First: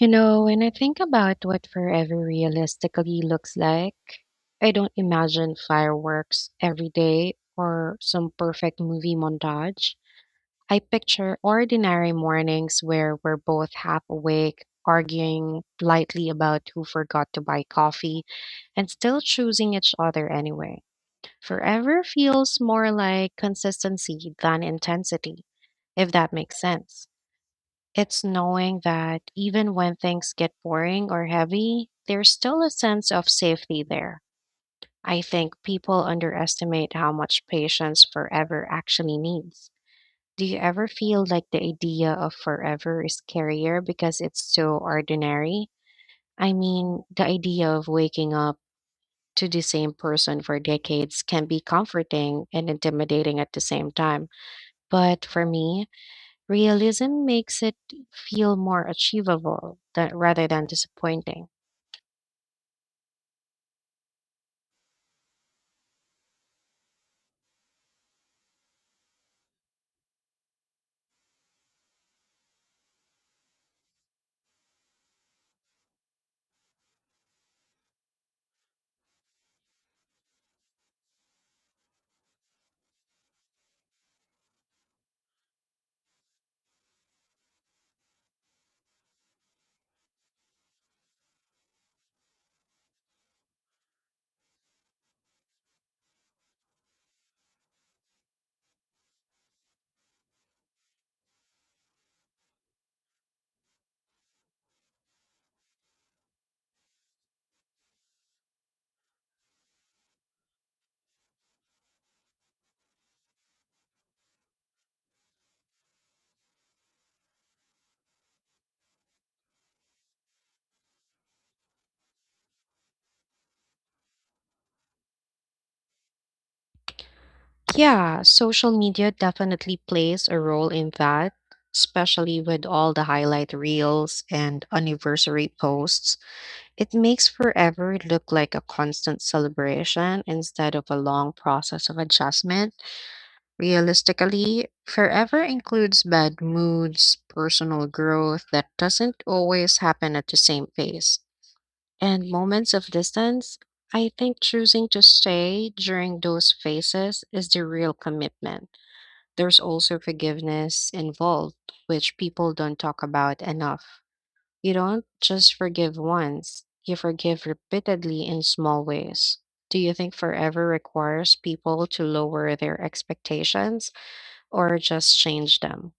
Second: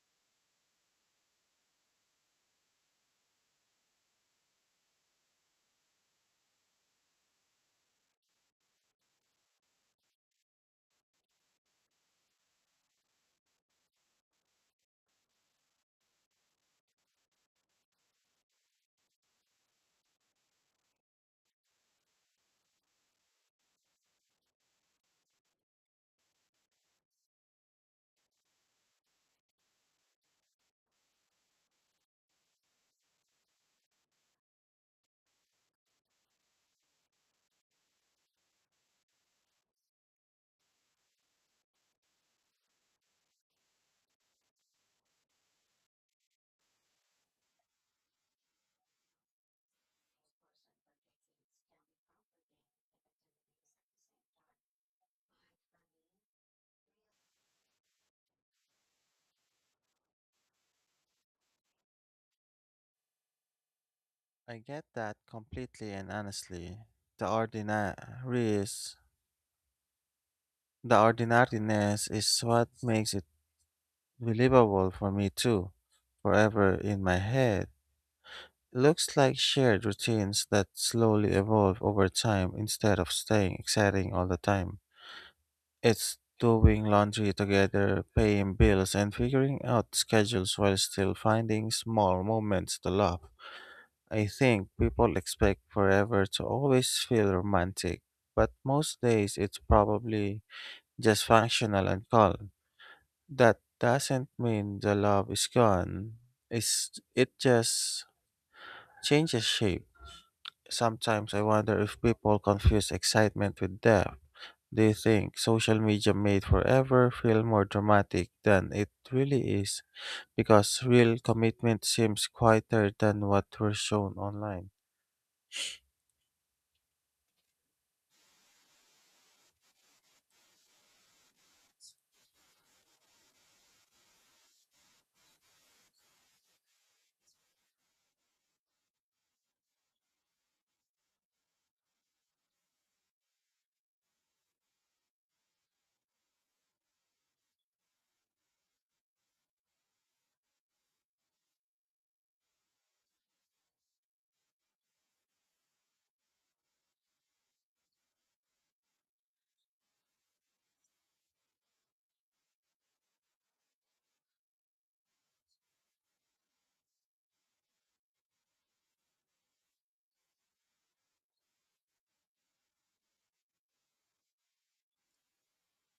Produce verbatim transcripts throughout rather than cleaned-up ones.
You know, when I think about what forever realistically looks like, I don't imagine fireworks every day or some perfect movie montage. I picture ordinary mornings where we're both half awake, arguing lightly about who forgot to buy coffee, and still choosing each other anyway. Forever feels more like consistency than intensity, if that makes sense. It's knowing that even when things get boring or heavy, there's still a sense of safety there. I think people underestimate how much patience forever actually needs. Do you ever feel like the idea of forever is scarier because it's so ordinary? I mean, the idea of waking up to the same person for decades can be comforting and intimidating at the same time. But for me, realism makes it feel more achievable tha- rather than disappointing. I get that completely and honestly. The ordinariness, the ordinariness is what makes it believable for me too. Forever in my head, it looks like shared routines that slowly evolve over time instead of staying exciting all the time. It's doing laundry together, paying bills, and figuring out schedules while still finding small moments to love. I think people expect forever to always feel romantic, but most days it's probably just functional and calm. That doesn't mean the love is gone. It's, it just changes shape. Sometimes I wonder if people confuse excitement with depth. Do you think social media made forever feel more dramatic than it really is? Because real commitment seems quieter than what we're shown online. Yeah, social media definitely plays a role in that, especially with all the highlight reels and anniversary posts. It makes forever look like a constant celebration instead of a long process of adjustment. Realistically, forever includes bad moods, personal growth that doesn't always happen at the same pace, and moments of distance. I think choosing to stay during those phases is the real commitment. There's also forgiveness involved, which people don't talk about enough. You don't just forgive once, you forgive repeatedly in small ways. Do you think forever requires people to lower their expectations or just change them?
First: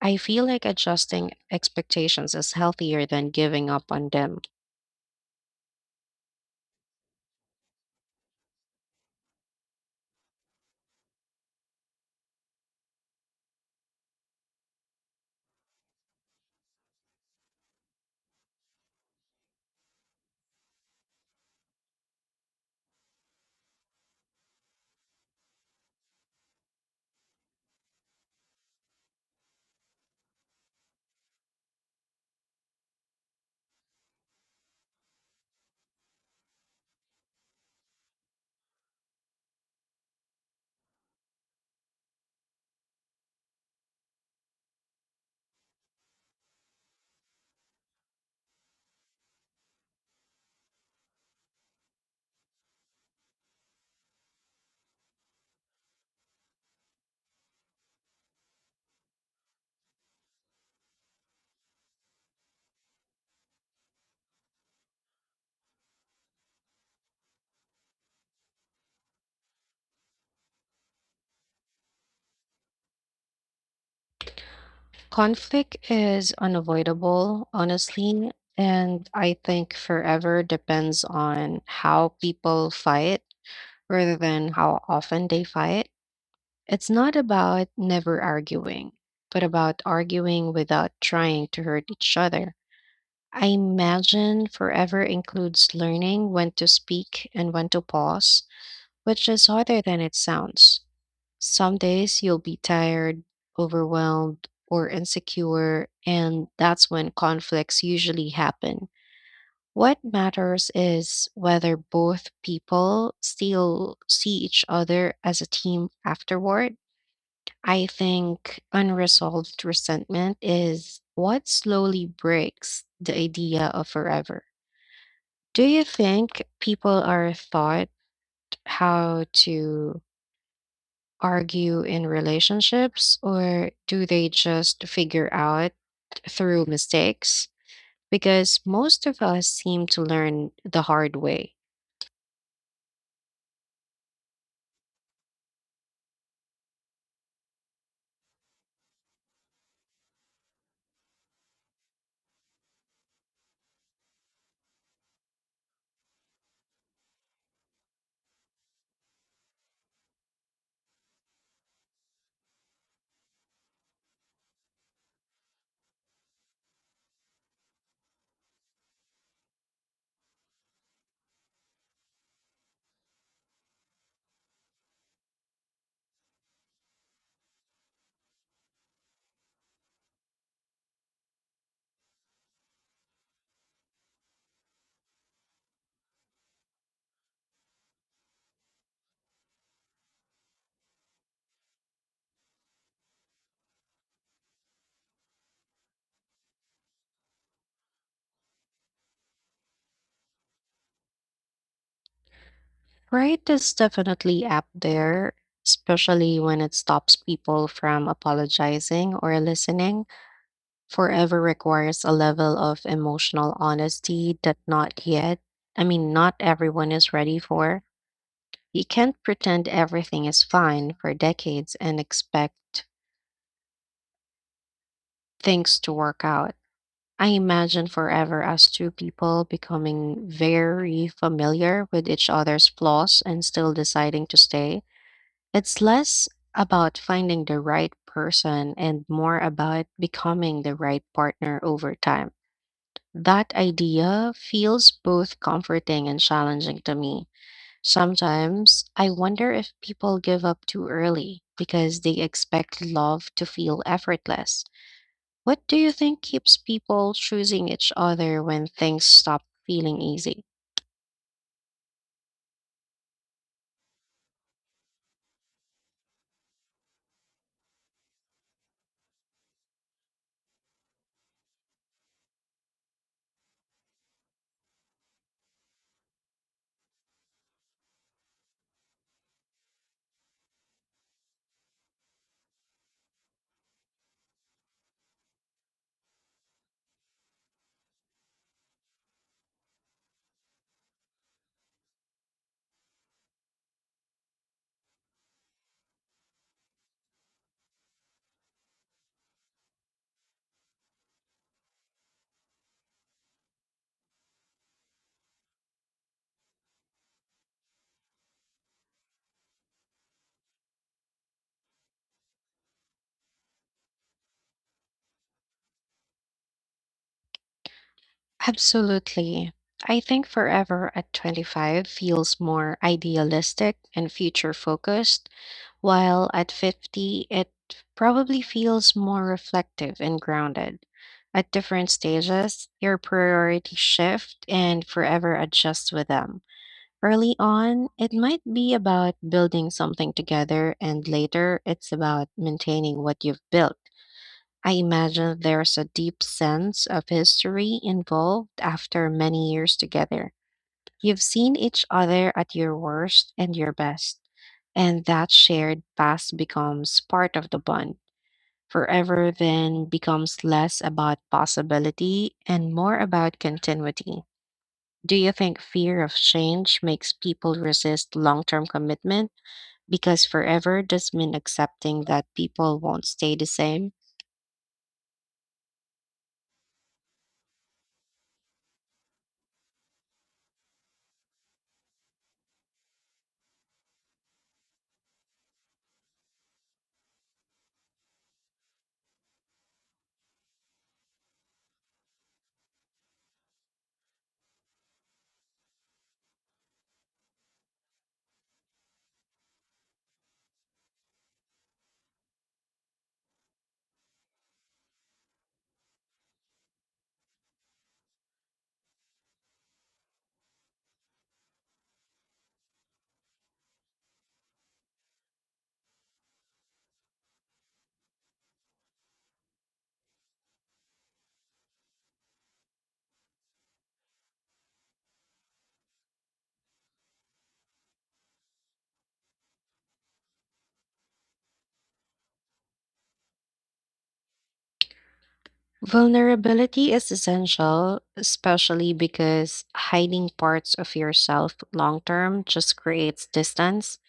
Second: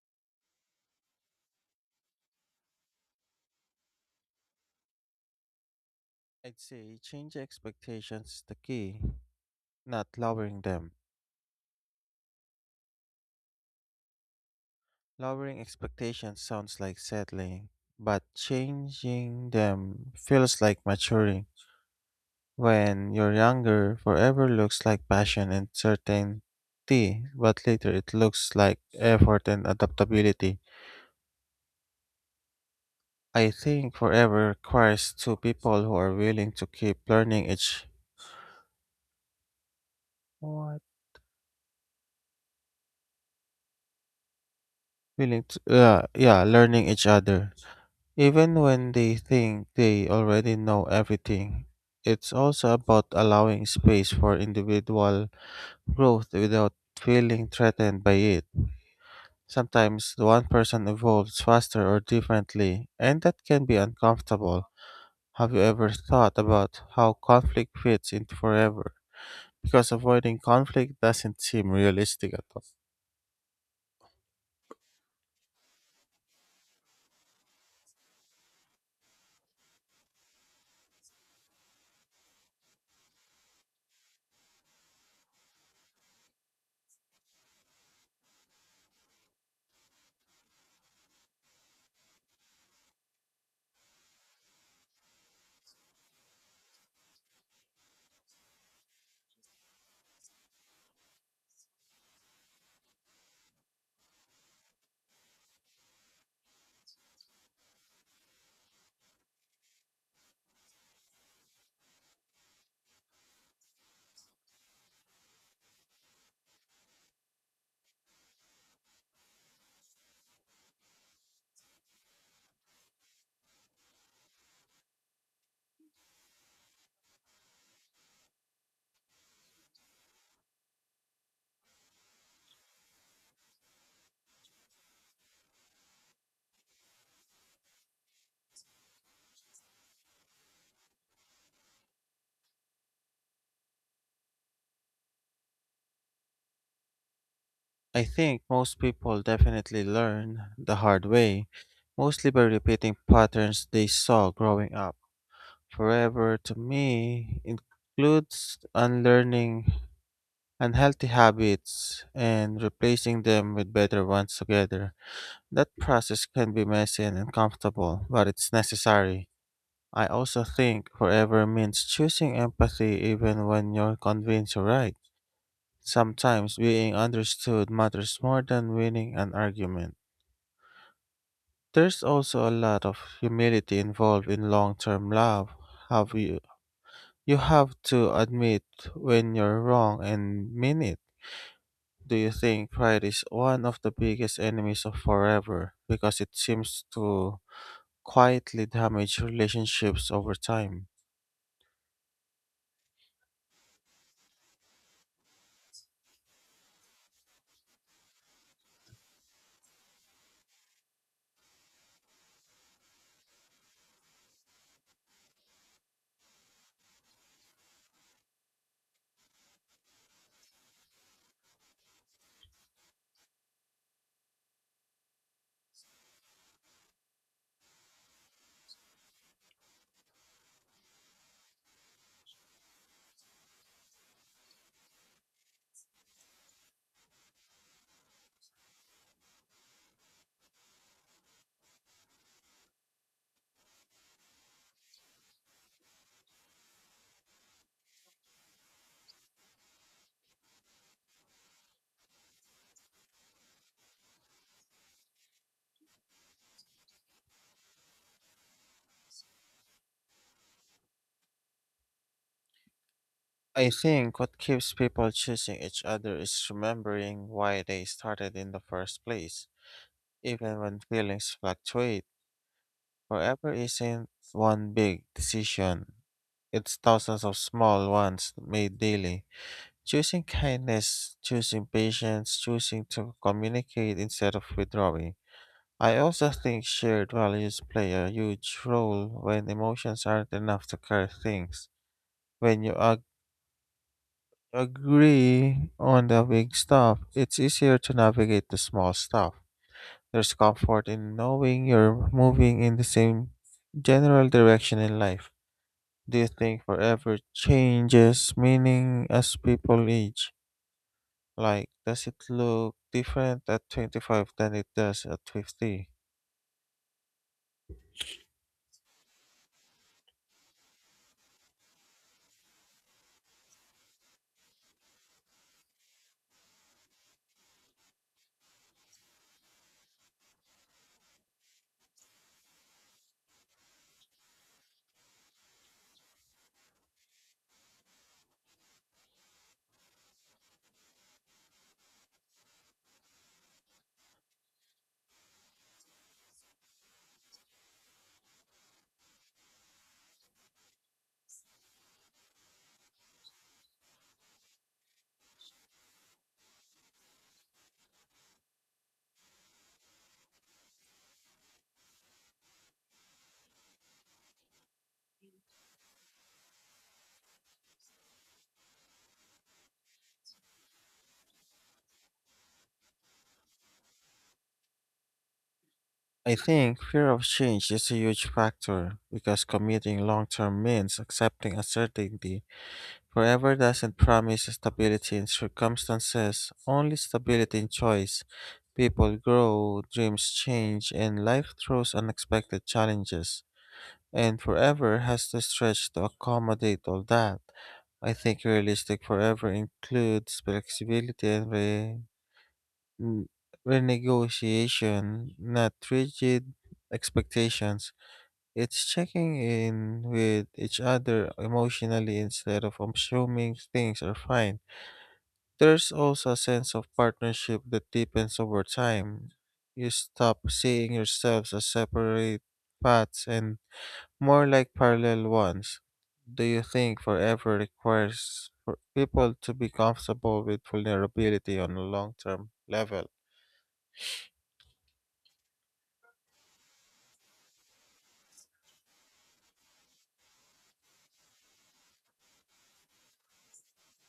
I feel like adjusting expectations is healthier than giving up on them. I'd say change expectations is the key, not lowering them. Lowering expectations sounds like settling, but changing them feels like maturing. When you're younger, forever looks like passion and certainty, but later it looks like effort and adaptability. I think forever requires two people who are willing to keep learning each what willing to uh, yeah learning each other. Even when they think they already know everything, it's also about allowing space for individual growth without feeling threatened by it. Sometimes one person evolves faster or differently, and that can be uncomfortable. Have you ever thought about how conflict fits into forever? Because avoiding conflict doesn't seem realistic at all. Conflict is unavoidable, honestly, and I think forever depends on how people fight rather than how often they fight. It's not about never arguing, but about arguing without trying to hurt each other. I imagine forever includes learning when to speak and when to pause, which is harder than it sounds. Some days you'll be tired, overwhelmed, or insecure, and that's when conflicts usually happen. What matters is whether both people still see each other as a team afterward. I think unresolved resentment is what slowly breaks the idea of forever. Do you think people are taught how to argue in relationships, or do they just figure out through mistakes? Because most of us seem to learn the hard way. I think most people definitely learn the hard way, mostly by repeating patterns they saw growing up. Forever to me includes unlearning unhealthy habits and replacing them with better ones together. That process can be messy and uncomfortable, but it's necessary. I also think forever means choosing empathy even when you're convinced you're right. Sometimes being understood matters more than winning an argument. There's also a lot of humility involved in long term love. Have you You have to admit when you're wrong and mean it. Do you think pride is one of the biggest enemies of forever because it seems to quietly damage relationships over time? Right is definitely up there, especially when it stops people from apologizing or listening. Forever requires a level of emotional honesty that not yet, I mean, not everyone is ready for. You can't pretend everything is fine for decades and expect things to work out. I imagine forever as two people becoming very familiar with each other's flaws and still deciding to stay. It's less about finding the right person and more about becoming the right partner over time. That idea feels both comforting and challenging to me. Sometimes I wonder if people give up too early because they expect love to feel effortless. What do you think keeps people choosing each other when things stop feeling easy? I think what keeps people choosing each other is remembering why they started in the first place. Even when feelings fluctuate, forever isn't one big decision. It's thousands of small ones made daily. Choosing kindness, choosing patience, choosing to communicate instead of withdrawing. I also think shared values play a huge role when emotions aren't enough to carry things. When you ag- agree on the big stuff, it's easier to navigate the small stuff. There's comfort in knowing you're moving in the same general direction in life. Do you think forever changes meaning as people age? Like, does it look different at twenty-five than it does at fifty? Absolutely. I think forever at twenty-five feels more idealistic and future focused, while at fifty, it probably feels more reflective and grounded. At different stages, your priorities shift and forever adjusts with them. Early on, it might be about building something together, and later, it's about maintaining what you've built. I imagine there's a deep sense of history involved after many years together. You've seen each other at your worst and your best, and that shared past becomes part of the bond. Forever then becomes less about possibility and more about continuity. Do you think fear of change makes people resist long term commitment? Because forever does mean accepting that people won't stay the same. I think fear of change is a huge factor because committing long term means accepting uncertainty. Forever doesn't promise stability in circumstances, only stability in choice. People grow, dreams change, and life throws unexpected challenges. And forever has to stretch to accommodate all that. I think realistic forever includes flexibility and re- Mm, renegotiation, not rigid expectations. It's checking in with each other emotionally instead of assuming things are fine. There's also a sense of partnership that deepens over time. You stop seeing yourselves as separate paths and more like parallel ones. Do you think forever requires for people to be comfortable with vulnerability on a long term level? Vulnerability is essential, especially because hiding parts of yourself long term just creates distance.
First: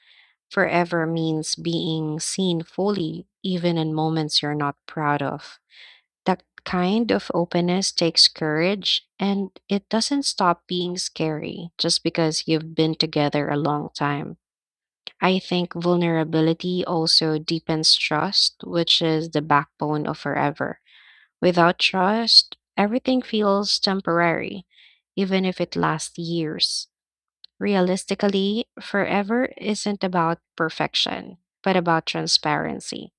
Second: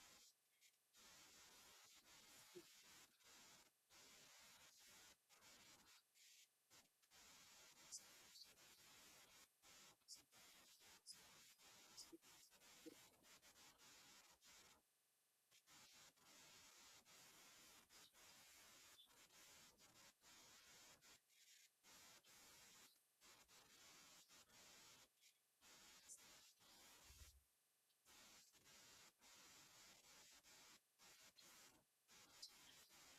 Forever means being seen fully, even in moments you're not proud of. That kind of openness takes courage, and it doesn't stop being scary just because you've been together a long time. I think vulnerability also deepens trust, which is the backbone of forever. Without trust, everything feels temporary, even if it lasts years. Realistically, forever isn't about perfection, but about transparency.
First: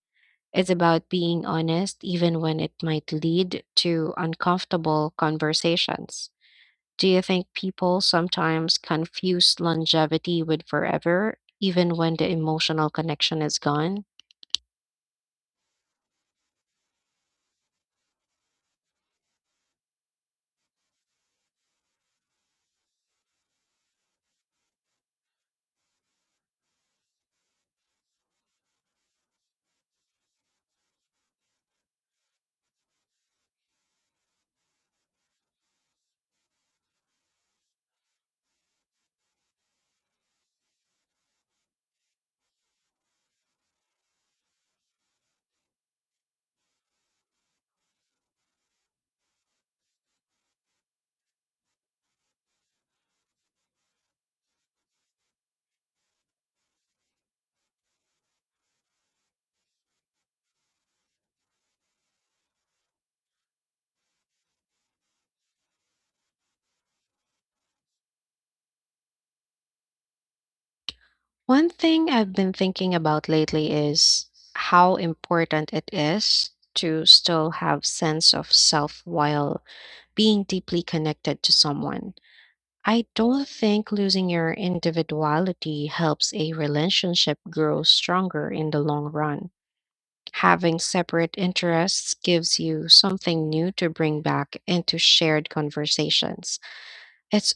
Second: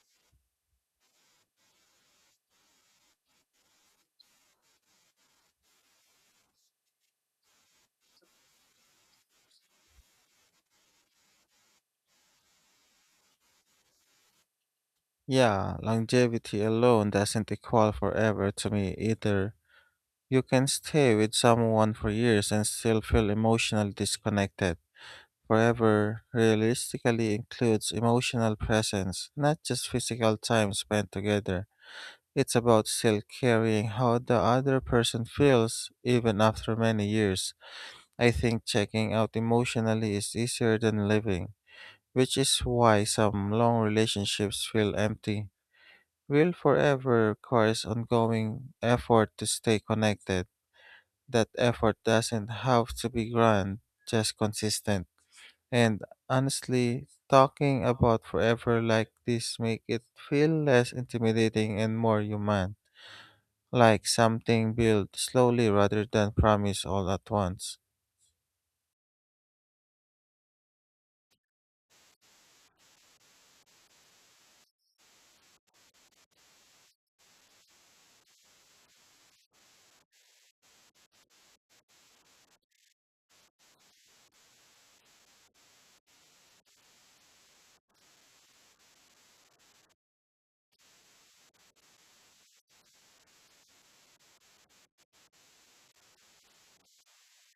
It's about being honest, even when it might lead to uncomfortable conversations. Do you think people sometimes confuse longevity with forever, even when the emotional connection is gone? Yeah, longevity alone doesn't equal forever to me either. You can stay with someone for years and still feel emotionally disconnected. Forever realistically includes emotional presence, not just physical time spent together. It's about still caring how the other person feels even after many years. I think checking out emotionally is easier than living, which is why some long relationships feel empty will forever requires ongoing effort to stay connected. That effort doesn't have to be grand, just consistent. And honestly, talking about forever like this make it feel less intimidating and more human, like something built slowly rather than promised all at once. One thing I've been thinking about lately is how important it is to still have sense of self while being deeply connected to someone. I don't think losing your individuality helps a relationship grow stronger in the long run. Having separate interests gives you something new to bring back into shared conversations. It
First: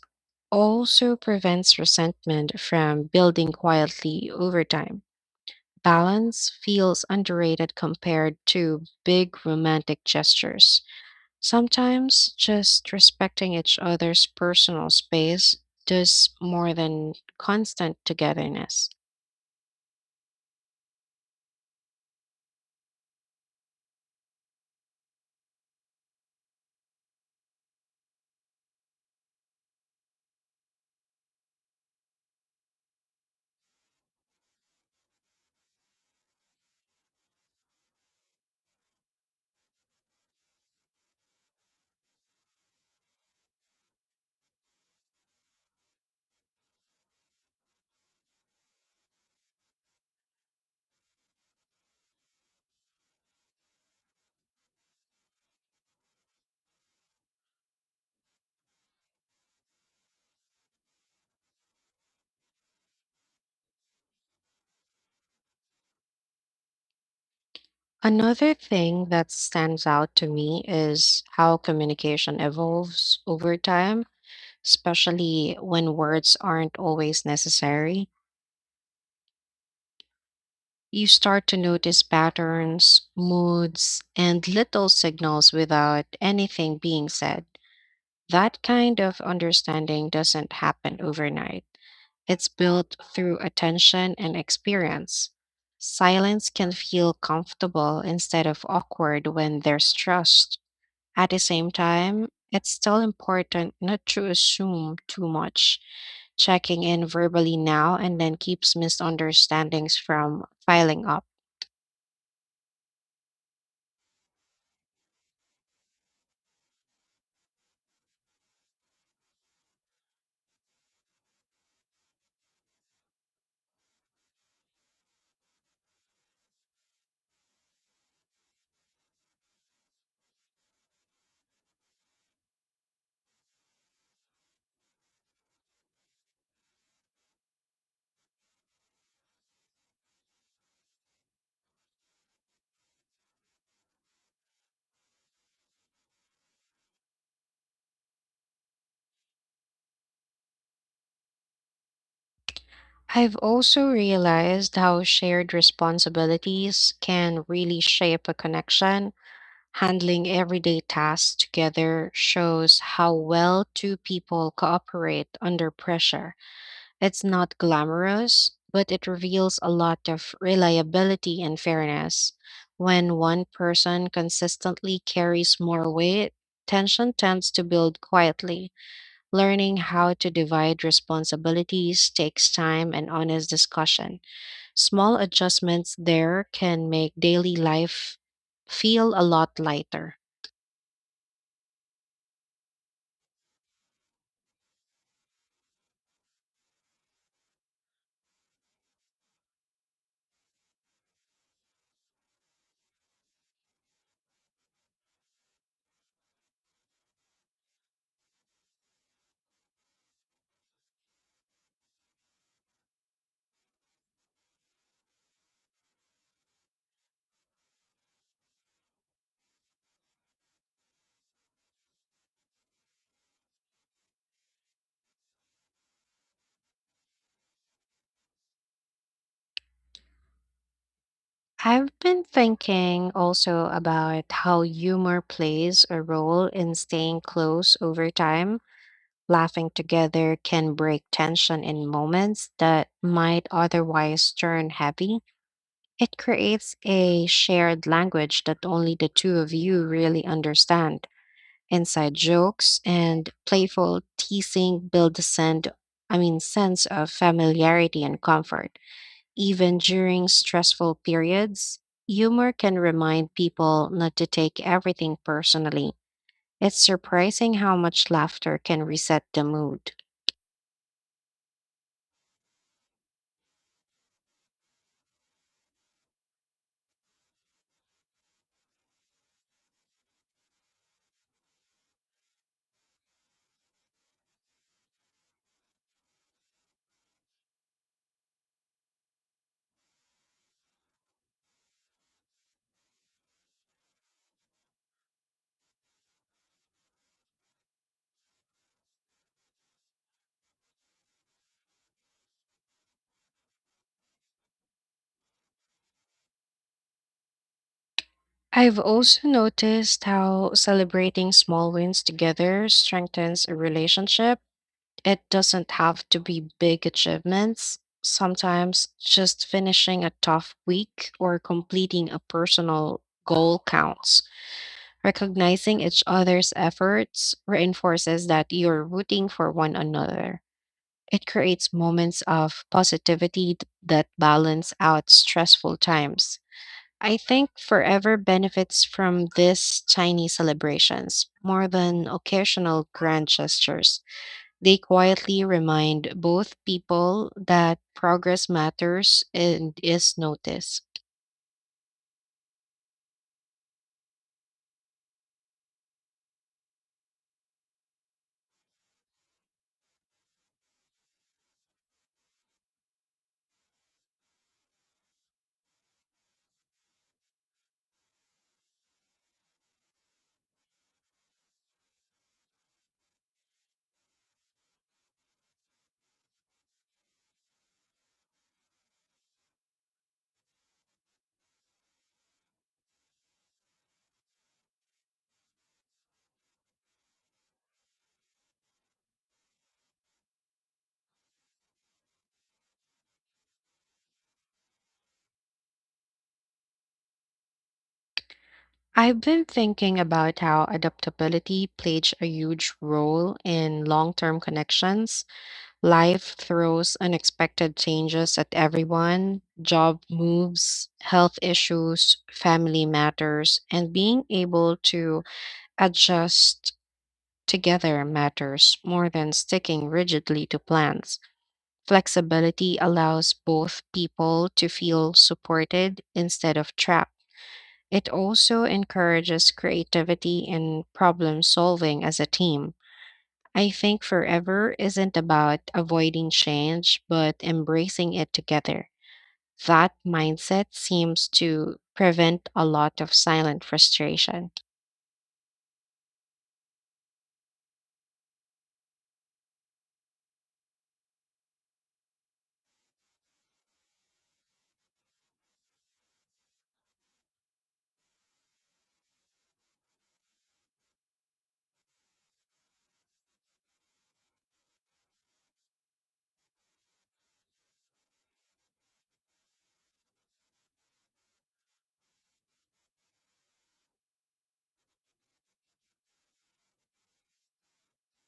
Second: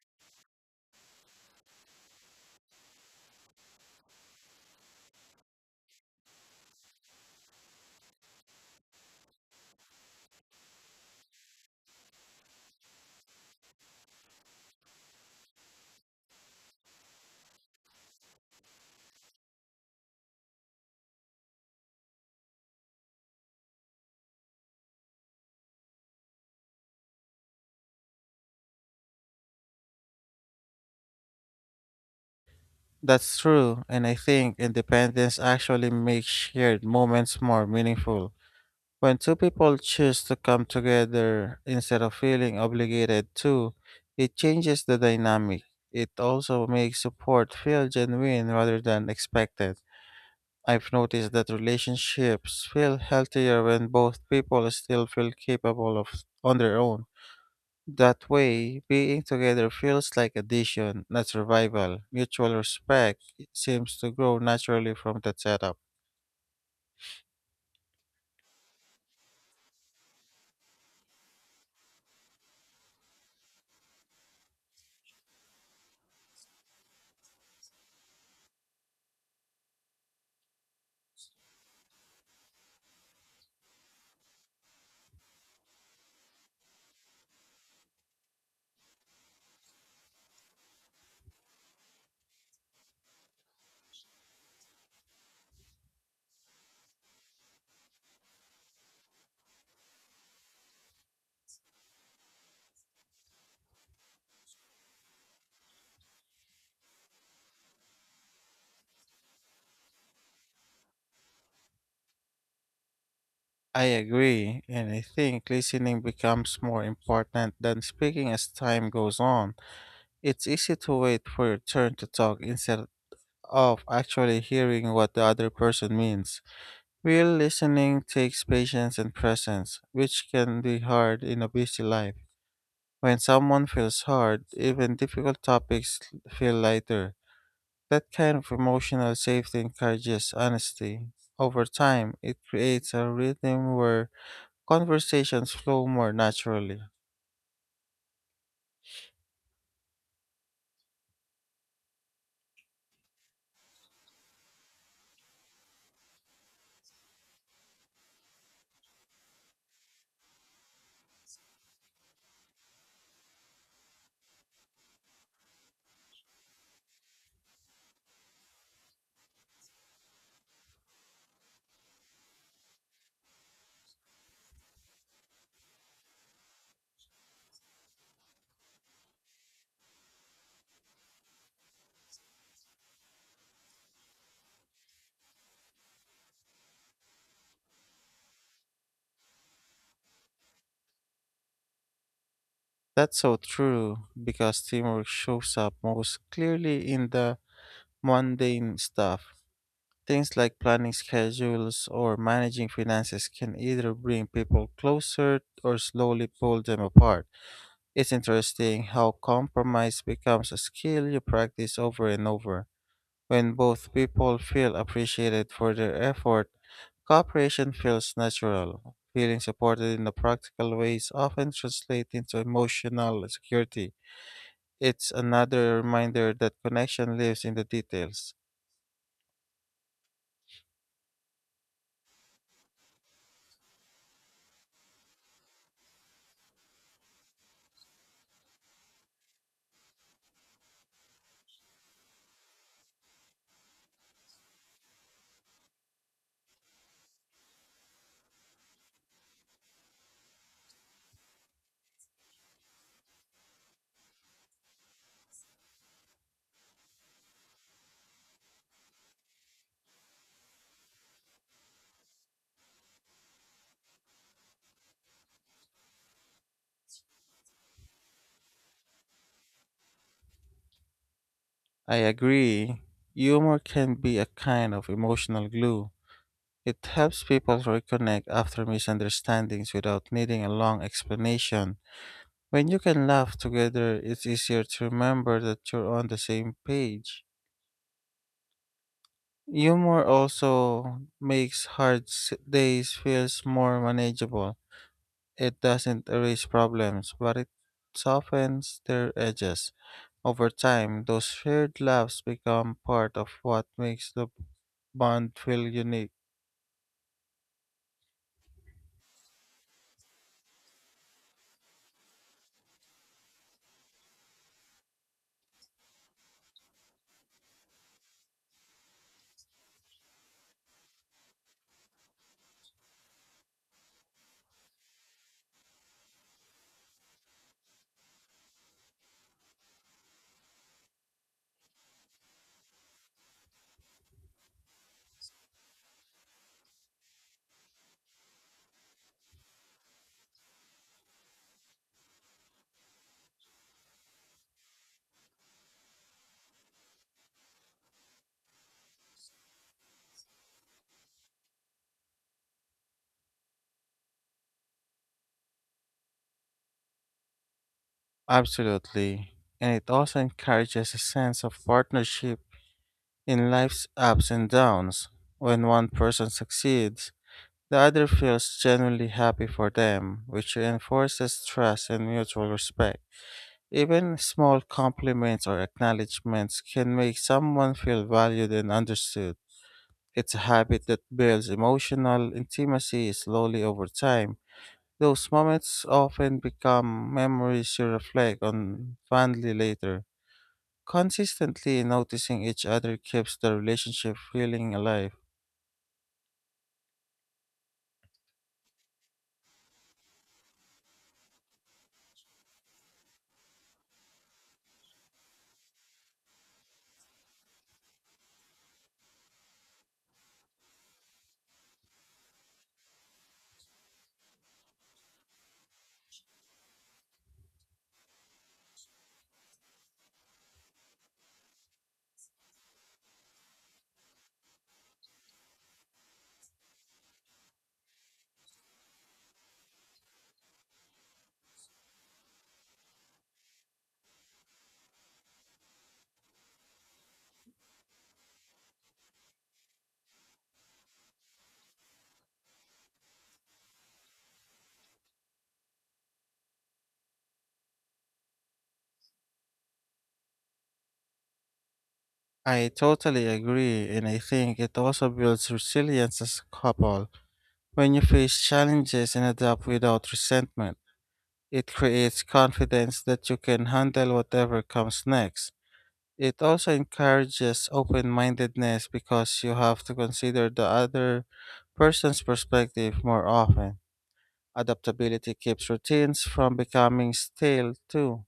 also prevents resentment from building quietly over time. Balance feels underrated compared to big romantic gestures. Sometimes just respecting each other's personal space does more than constant togetherness. That's true, and I think independence actually makes shared moments more meaningful. When two people choose to come together instead of feeling obligated to, it changes the dynamic. It also makes support feel genuine rather than expected. I've noticed that relationships feel healthier when both people still feel capable of on their own. That way, being together feels like addition, not survival. Mutual respect seems to grow naturally from that setup. Another thing that stands out to me is how communication evolves over time, especially when words aren't always necessary. You start to notice patterns, moods, and little signals without anything being said. That kind of understanding doesn't happen overnight. It's built through attention and experience. Silence can feel comfortable instead of awkward when there's trust. At the same time, it's still important not to assume too much. Checking in verbally now and then keeps misunderstandings from piling up. I agree, and I think listening becomes more important than speaking as time goes on. It's easy to wait for your turn to talk instead of actually hearing what the other person means. Real listening takes patience and presence, which can be hard in a busy life. When someone feels hard, even difficult topics feel lighter. That kind of emotional safety encourages honesty. Over time, it creates a rhythm where conversations flow more naturally. I've also realized how shared responsibilities can really shape a connection. Handling everyday tasks together shows how well two people cooperate under pressure. It's not glamorous, but it reveals a lot of reliability and fairness. When one person consistently carries more weight, tension tends to build quietly. Learning how to divide responsibilities takes time and honest discussion. Small adjustments there can make daily life feel a lot lighter. That's so true because teamwork shows up most clearly in the mundane stuff. Things like planning schedules or managing finances can either bring people closer or slowly pull them apart. It's interesting how compromise becomes a skill you practice over and over. When both people feel appreciated for their effort, cooperation feels natural. Feeling supported in the practical ways often translates into emotional security. It's another reminder that connection lives in the details. I've been thinking also about how humor plays a role in staying close over time. Laughing together can break tension in moments that might otherwise turn heavy. It creates a shared language that only the two of you really understand. Inside jokes and playful teasing build a sense, I mean, sense of familiarity and comfort. Even during stressful periods, humor can remind people not to take everything personally. It's surprising how much laughter can reset the mood. I agree. Humor can be a kind of emotional glue. It helps people reconnect after misunderstandings without needing a long explanation. When you can laugh together, it's easier to remember that you're on the same page. Humor also makes hard s- days feels more manageable. It doesn't erase problems, but it softens their edges. Over time, those shared laughs become part of what makes the bond feel unique. I've also noticed how celebrating small wins together strengthens a relationship. It doesn't have to be big achievements. Sometimes just finishing a tough week or completing a personal goal counts. Recognizing each other's efforts reinforces that you're rooting for one another. It creates moments of positivity th- that balance out stressful times. I think forever benefits from these tiny celebrations more than occasional grand gestures. They quietly remind both people that progress matters and is noticed. Absolutely. And it also encourages a sense of partnership in life's ups and downs. When one person succeeds, the other feels genuinely happy for them, which reinforces trust and mutual respect. Even small compliments or acknowledgments can make someone feel valued and understood. It's a habit that builds emotional intimacy slowly over time. Those moments often become memories you reflect on fondly later. Consistently noticing each other keeps the relationship feeling alive. I've been thinking about how adaptability plays a huge role in long term connections. Life throws unexpected changes at everyone: job moves, health issues, family matters, and being able to adjust together matters more than sticking rigidly to plans. Flexibility allows both people to feel supported instead of trapped. It also encourages creativity and problem solving as a team. I think forever isn't about avoiding change, but embracing it together. That mindset seems to prevent a lot of silent frustration. I totally agree, and I think it also builds resilience as a couple when you face challenges and adapt without resentment. It creates confidence that you can handle whatever comes next. It also encourages open mindedness because you have to consider the other person's perspective more often. Adaptability keeps routines from becoming stale, too.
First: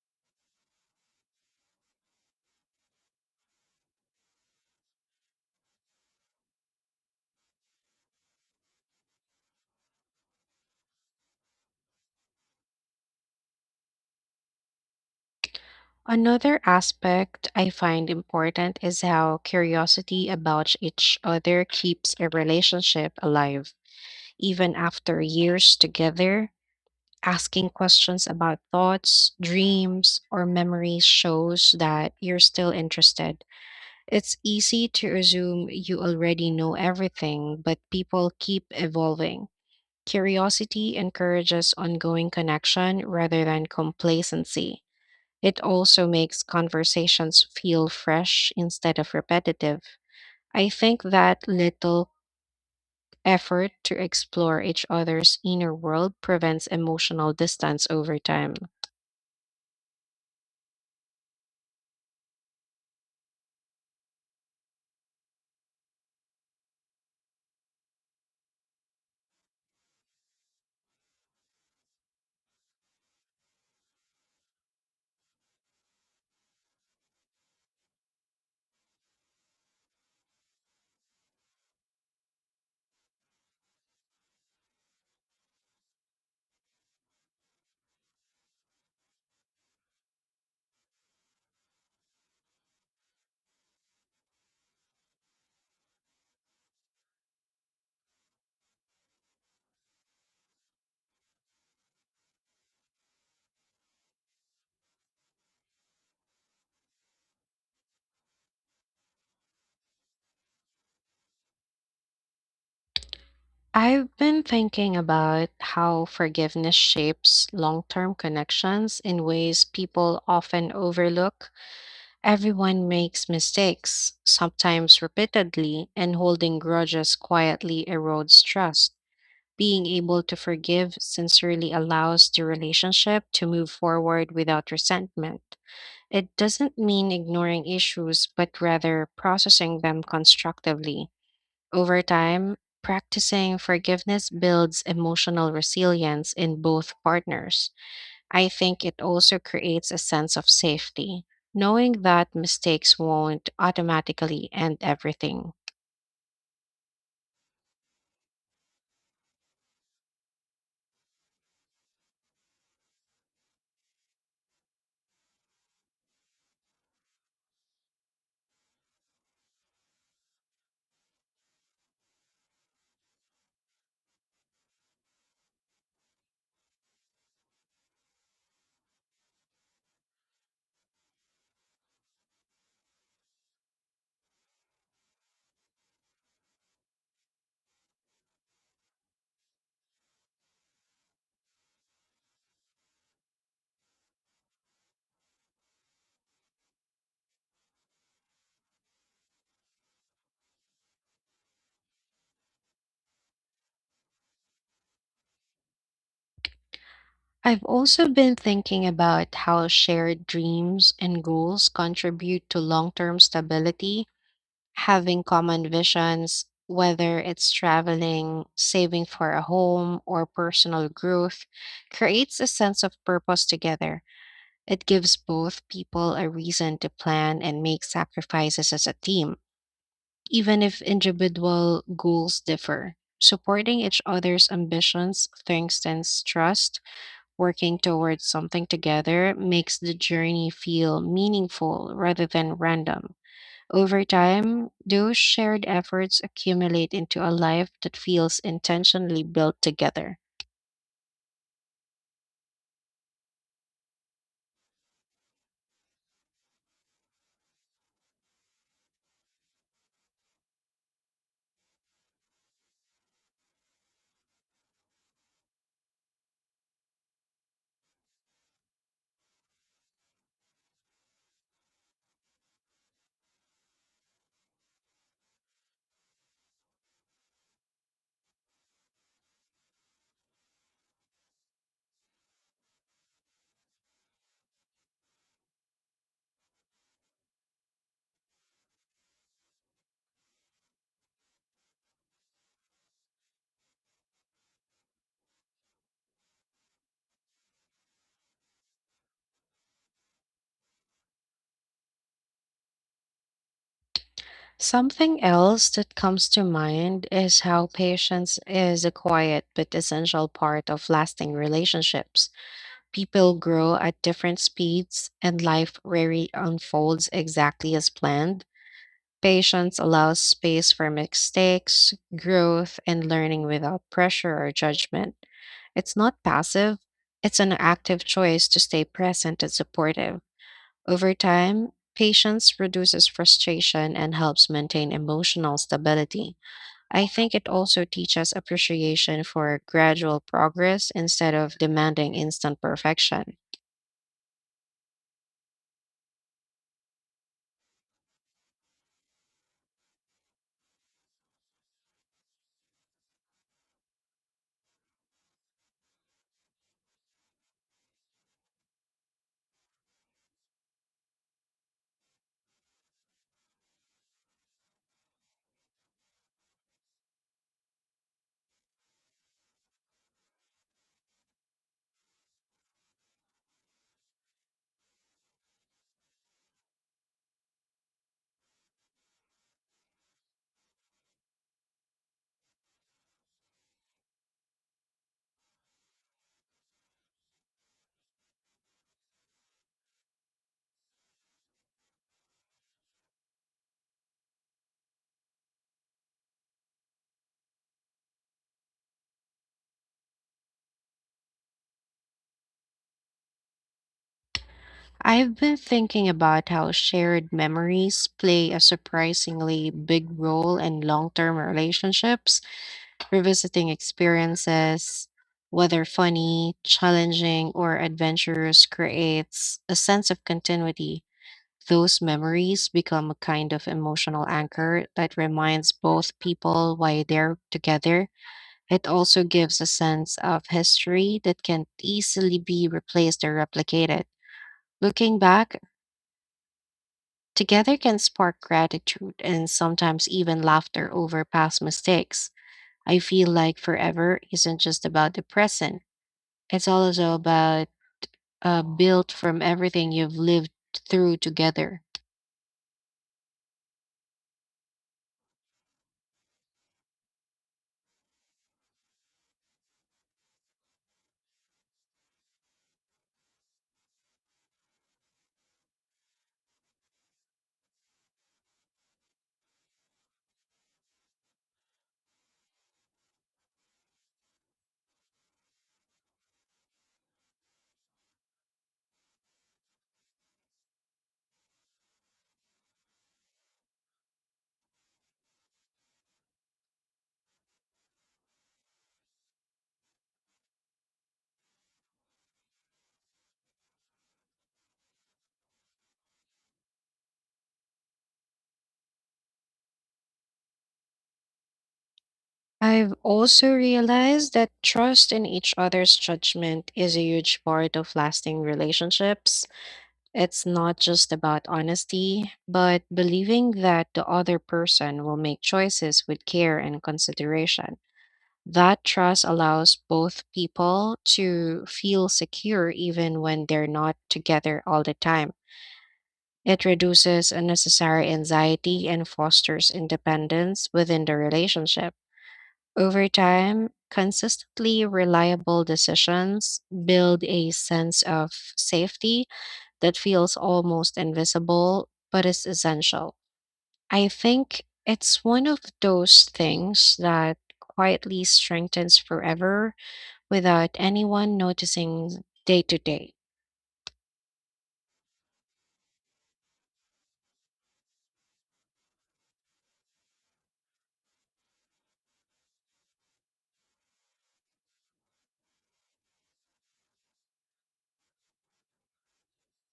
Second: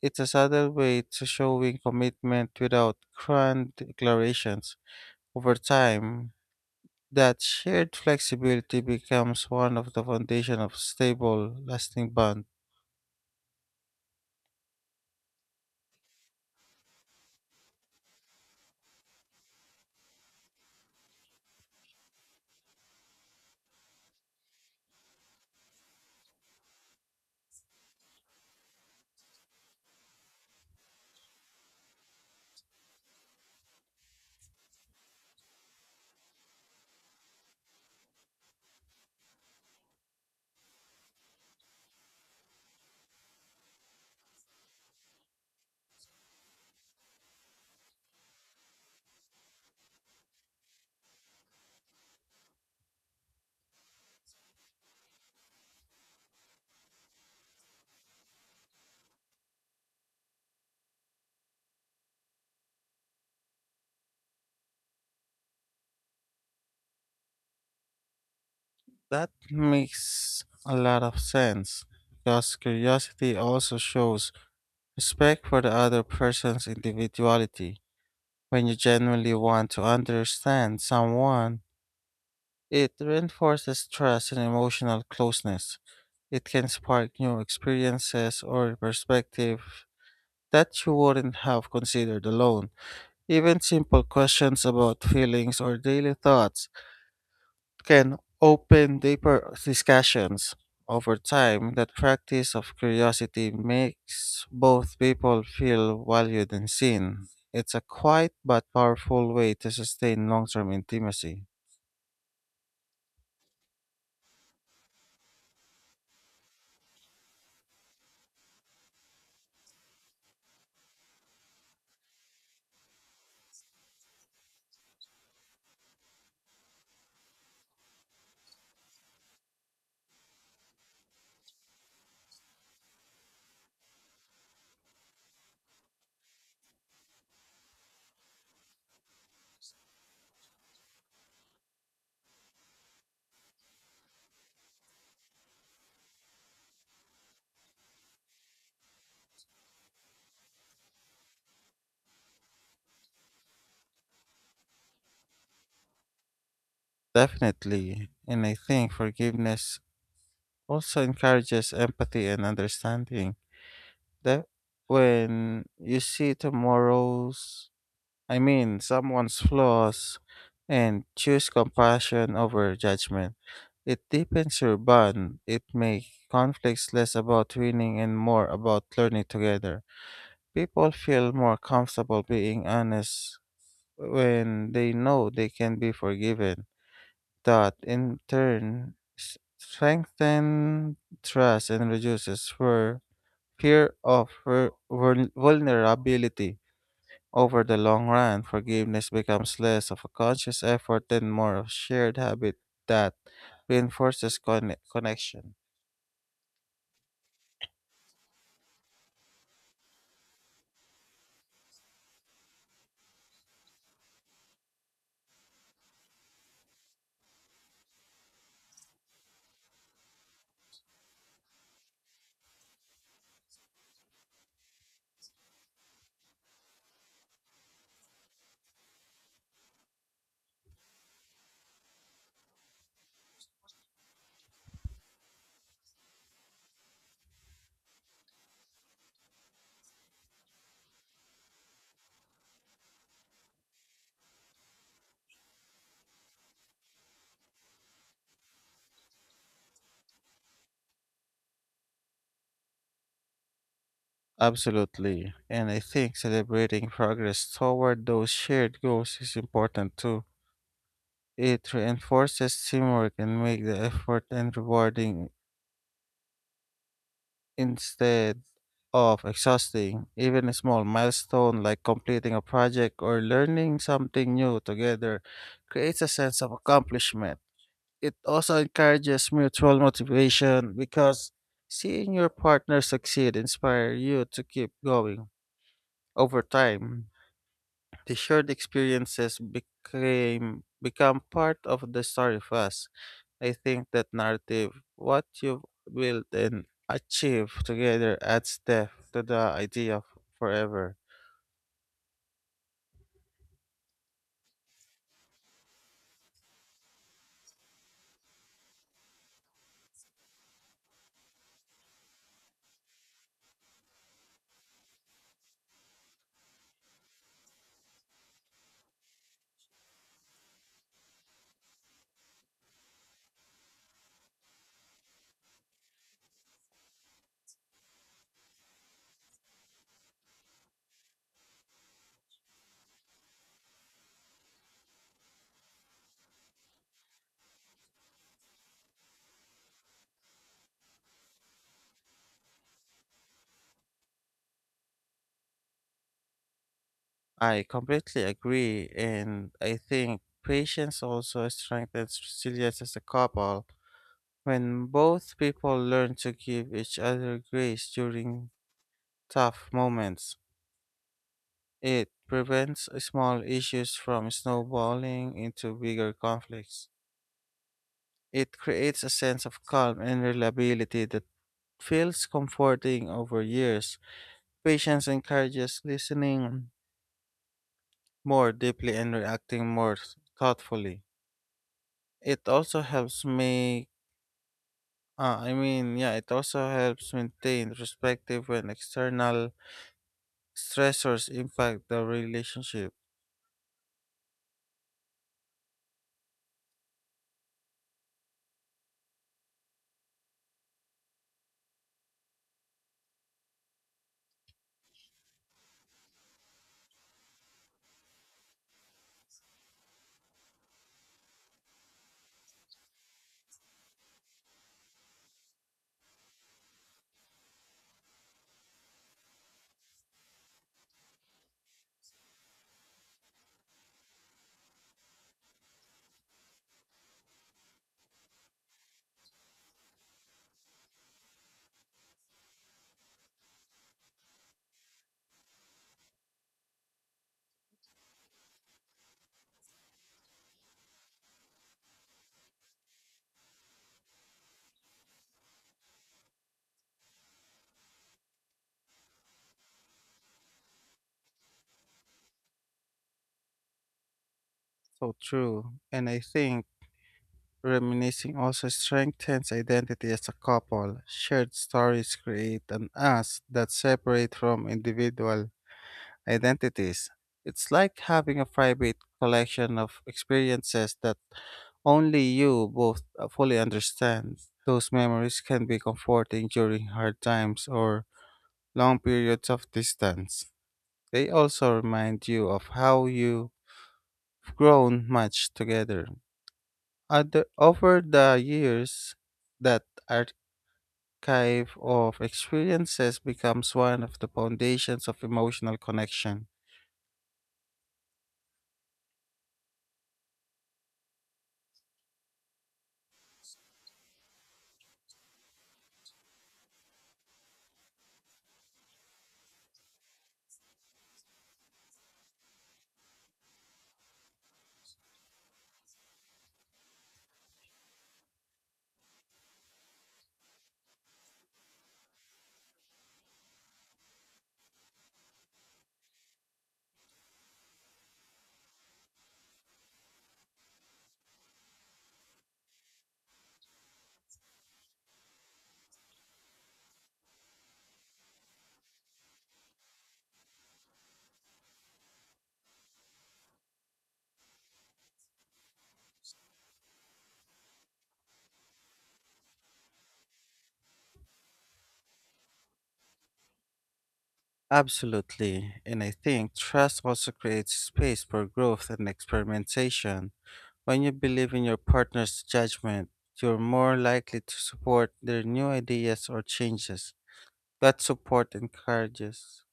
It's a subtle way to showing commitment without grand declarations. Over time, that shared flexibility becomes one of the foundation of stable, lasting bonds. Another aspect I find important is how curiosity about each other keeps a relationship alive. Even after years together, asking questions about thoughts, dreams, or memories shows that you're still interested. It's easy to assume you already know everything, but people keep evolving. Curiosity encourages ongoing connection rather than complacency. It also makes conversations feel fresh instead of repetitive. I think that little effort to explore each other's inner world prevents emotional distance over time. That makes a lot of sense because curiosity also shows respect for the other person's individuality. When you genuinely want to understand someone, it reinforces trust and emotional closeness. It can spark new experiences or perspective that you wouldn't have considered alone. Even simple questions about feelings or daily thoughts can open deeper discussions. Over time, that practice of curiosity makes both people feel valued and seen. It's a quiet but powerful way to sustain long term intimacy. I've been thinking about how forgiveness shapes long term connections in ways people often overlook. Everyone makes mistakes, sometimes repeatedly, and holding grudges quietly erodes trust. Being able to forgive sincerely allows the relationship to move forward without resentment. It doesn't mean ignoring issues, but rather processing them constructively. Over time, practicing forgiveness builds emotional resilience in both partners. I think it also creates a sense of safety, knowing that mistakes won't automatically end everything. Definitely. And I think forgiveness also encourages empathy and understanding. That when you see tomorrow's I mean, someone's flaws and choose compassion over judgment. It deepens your bond. It makes conflicts less about winning and more about learning together. People feel more comfortable being honest when they know they can be forgiven. That, in turn, s- strengthens trust and reduces fear fear of vul- vulnerability. Over the long run, forgiveness becomes less of a conscious effort and more of a shared habit that reinforces conne- connection. I've also been thinking about how shared dreams and goals contribute to long term stability. Having common visions, whether it's traveling, saving for a home, or personal growth, creates a sense of purpose together. It gives both people a reason to plan and make sacrifices as a team, even if individual goals differ. Supporting each other's ambitions strengthens trust. Working towards something together makes the journey feel meaningful rather than random. Over time, those shared efforts accumulate into a life that feels intentionally built together. Absolutely. And I think celebrating progress toward those shared goals is important too. It reinforces teamwork and makes the effort and rewarding instead of exhausting. Even a small milestone like completing a project or learning something new together creates a sense of accomplishment. It also encourages mutual motivation because seeing your partner succeed inspire you to keep going. Over time, the shared experiences became become part of the story for us. I think that narrative, what you've built and achieved together adds depth to the idea of forever. Something else that comes to mind is how patience is a quiet but essential part of lasting relationships. People grow at different speeds, and life rarely unfolds exactly as planned. Patience allows space for mistakes, growth, and learning without pressure or judgment. It's not passive, it's an active choice to stay present and supportive. Over time, patience reduces frustration and helps maintain emotional stability. I think it also teaches appreciation for gradual progress instead of demanding instant perfection. I completely agree and I think patience also strengthens resilience as a couple when both people learn to give each other grace during tough moments, it prevents small issues from snowballing into bigger conflicts. It creates a sense of calm and reliability that feels comforting over years. Patience encourages listening more deeply and reacting more thoughtfully. It also helps make uh, I mean, yeah, it also helps maintain perspective when external stressors impact the relationship. I've been thinking about how shared memories play a surprisingly big role in long term relationships, revisiting experiences. Whether funny, challenging, or adventurous, creates a sense of continuity. Those memories become a kind of emotional anchor that reminds both people why they're together. It also gives a sense of history that can easily be replaced or replicated. Looking back together can spark gratitude and sometimes even laughter over past mistakes. I feel like forever isn't just about the present, it's also about uh, built from everything you've lived through together. So true. And I think reminiscing also strengthens identity as a couple. Shared stories create an us that separate from individual identities. It's like having a private collection of experiences that only you both uh, fully understand. Those memories can be comforting during hard times or long periods of distance. They also remind you of how you grown much together. Other, over the years, that archive of experiences becomes one of the foundations of emotional connection. I've also realized that trust in each other's judgment is a huge part of lasting relationships. It's not just about honesty, but believing that the other person will make choices with care and consideration. That trust allows both people to feel secure even when they're not together all the time. It reduces unnecessary anxiety and fosters independence within the relationship. Over time, consistently reliable decisions build a sense of safety that feels almost invisible but is essential. I think it's one of those things that quietly strengthens forever without anyone noticing day to day. Absolutely. And I think trust also creates space for growth and experimentation. When you believe in your partner's judgment, you're more likely to support their new ideas or changes. That support encourages